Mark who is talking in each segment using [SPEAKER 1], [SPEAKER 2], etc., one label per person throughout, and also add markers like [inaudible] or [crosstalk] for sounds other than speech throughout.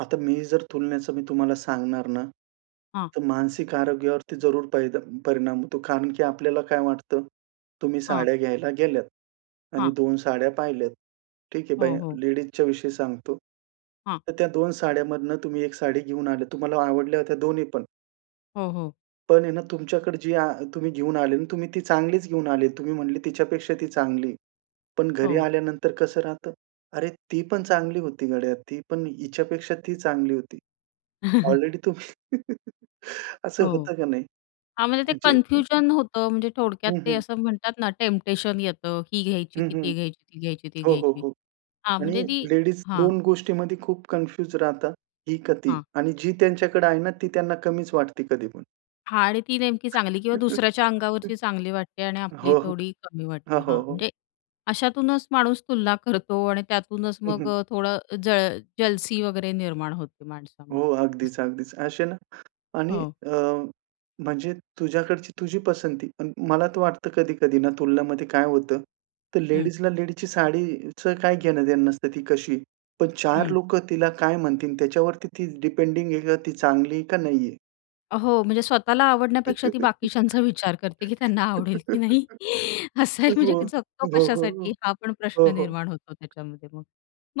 [SPEAKER 1] आता मी जर तुलण्याचं मी तुम्हाला सांगणार ना,
[SPEAKER 2] हां.
[SPEAKER 1] तर मानसिक आरोग्यावरती जरूर परी परिणाम होतो, कारण की आपल्याला काय वाटतं, तुम्ही
[SPEAKER 2] हां.
[SPEAKER 1] साड्या घ्यायला गेल्यात आणि
[SPEAKER 2] हां.
[SPEAKER 1] 2 साड्या पाहिल्यात. ठीक आहे
[SPEAKER 2] हो,
[SPEAKER 1] बाया
[SPEAKER 2] हो.
[SPEAKER 1] लेडीजच्या विषयी सांगतो.
[SPEAKER 2] हां.
[SPEAKER 1] तर त्या 2 साड्यांमधून तुम्ही 1 साडी घेऊन आलेत. तुम्हाला आवडल्या होत्या दोन्ही पण.
[SPEAKER 2] हो, हो.
[SPEAKER 1] पण आहे ना, तुमच्याकडे जी आ तुम्ही घेऊन आले ना, तुम्ही ती चांगलीच घेऊन आले. तुम्ही म्हणले, "तिच्यापेक्षा ती चांगली." पण घरी
[SPEAKER 2] हो.
[SPEAKER 1] आल्यानंतर कसं राहतं? "अरे, ती पण चांगली होती गड्या, ती पण हिच्यापेक्षा ती चांगली होती."
[SPEAKER 2] [chuckles]
[SPEAKER 1] ऑलरेडी तुम्ही [laughs] असं
[SPEAKER 2] हो.
[SPEAKER 1] होतं का नाही?
[SPEAKER 2] हां, म्हणजे ते
[SPEAKER 1] म्हणजे हं, हं, हं.
[SPEAKER 2] कन्फ्युजन होतं, म्हणजे थोडक्यात
[SPEAKER 1] हं,
[SPEAKER 2] ते
[SPEAKER 1] हं.
[SPEAKER 2] असं म्हणतात ना टेम्पटेशन येतं. ही घ्यायची,
[SPEAKER 1] हं,
[SPEAKER 2] की
[SPEAKER 1] हं.
[SPEAKER 2] ती घ्यायची, ती घ्यायची, ती
[SPEAKER 1] हो,
[SPEAKER 2] घ्यायची.
[SPEAKER 1] हो
[SPEAKER 2] हां,
[SPEAKER 1] आणि
[SPEAKER 2] म्हणजे ती
[SPEAKER 1] लेडीज
[SPEAKER 2] हां.
[SPEAKER 1] 2 गोष्टींमध्ये खूप कन्फ्युज राहतात, "ही का ती"
[SPEAKER 2] हां.
[SPEAKER 1] आणि जी त्यांच्याकडे आहे ना, ती त्यांना कमीच वाटते कधी पण.
[SPEAKER 2] हां आणि ती नेमकी चांगली किंवा दुसऱ्याच्या
[SPEAKER 1] [chuckles]
[SPEAKER 2] अंगावरची चांगली वाटते आणि आपली
[SPEAKER 1] हो.
[SPEAKER 2] थोडी कमी
[SPEAKER 1] हो,
[SPEAKER 2] वाटते. हां,
[SPEAKER 1] हो, हो.
[SPEAKER 2] म्हणजे अशातूनच माणूस तुलना करतो आणि त्यातूनच
[SPEAKER 1] हं,
[SPEAKER 2] मग
[SPEAKER 1] हं.
[SPEAKER 2] अ, थोडं जळ जलसी वगैरे निर्माण होते माणसामध्ये.
[SPEAKER 1] हो,
[SPEAKER 2] असं.
[SPEAKER 1] अगदीच, अगदीच. असे ना आणि
[SPEAKER 2] हो.
[SPEAKER 1] अ, म्हणजे तुझ्याकडची तुझी पसंती, पण मला तर वाटतं कधी-कधी ना तुलनामध्ये काय होतं, तर
[SPEAKER 2] हं.
[SPEAKER 1] लेडीजला लेडीजची साडीचं काय घेणं-देणं नसतं ती कशी, पण 4
[SPEAKER 2] हं.
[SPEAKER 1] लोक तिला काय म्हणतील त्याच्यावरती ती डिपेंडिंग आहे, का ती चांगली आहे का नाहीये.
[SPEAKER 2] हो, म्हणजे स्वतःला आवडण्यापेक्षा ती बाकीच्यांचा विचार करते की त्यांना आवडेल की नाही.
[SPEAKER 1] [chuckles]
[SPEAKER 2] असं आहे. म्हणजे
[SPEAKER 1] हो.
[SPEAKER 2] जगतो
[SPEAKER 1] हो, हो,
[SPEAKER 2] कशासाठी
[SPEAKER 1] हो.
[SPEAKER 2] हा पण
[SPEAKER 1] हो,
[SPEAKER 2] प्रश्न
[SPEAKER 1] हो.
[SPEAKER 2] निर्माण होतो त्याच्यामध्ये मग.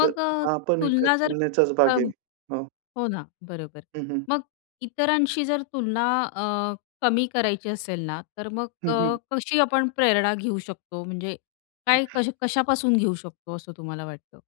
[SPEAKER 1] तर
[SPEAKER 2] अ,
[SPEAKER 1] हा पण एका
[SPEAKER 2] तुलना जर
[SPEAKER 1] तुलनेचाच
[SPEAKER 2] अ,
[SPEAKER 1] भाग आहे. हां.
[SPEAKER 2] हो ना. बरोबर.
[SPEAKER 1] हं, हं.
[SPEAKER 2] मग इतरांशी जर तुलना अ, कमी करायची असेल ना, तर मग
[SPEAKER 1] हं,
[SPEAKER 2] अ,
[SPEAKER 1] हं.
[SPEAKER 2] कशी आपण प्रेरणा घेऊ शकतो? म्हणजे काय कशा कशापासून घेऊ शकतो असं तुम्हाला वाटतं?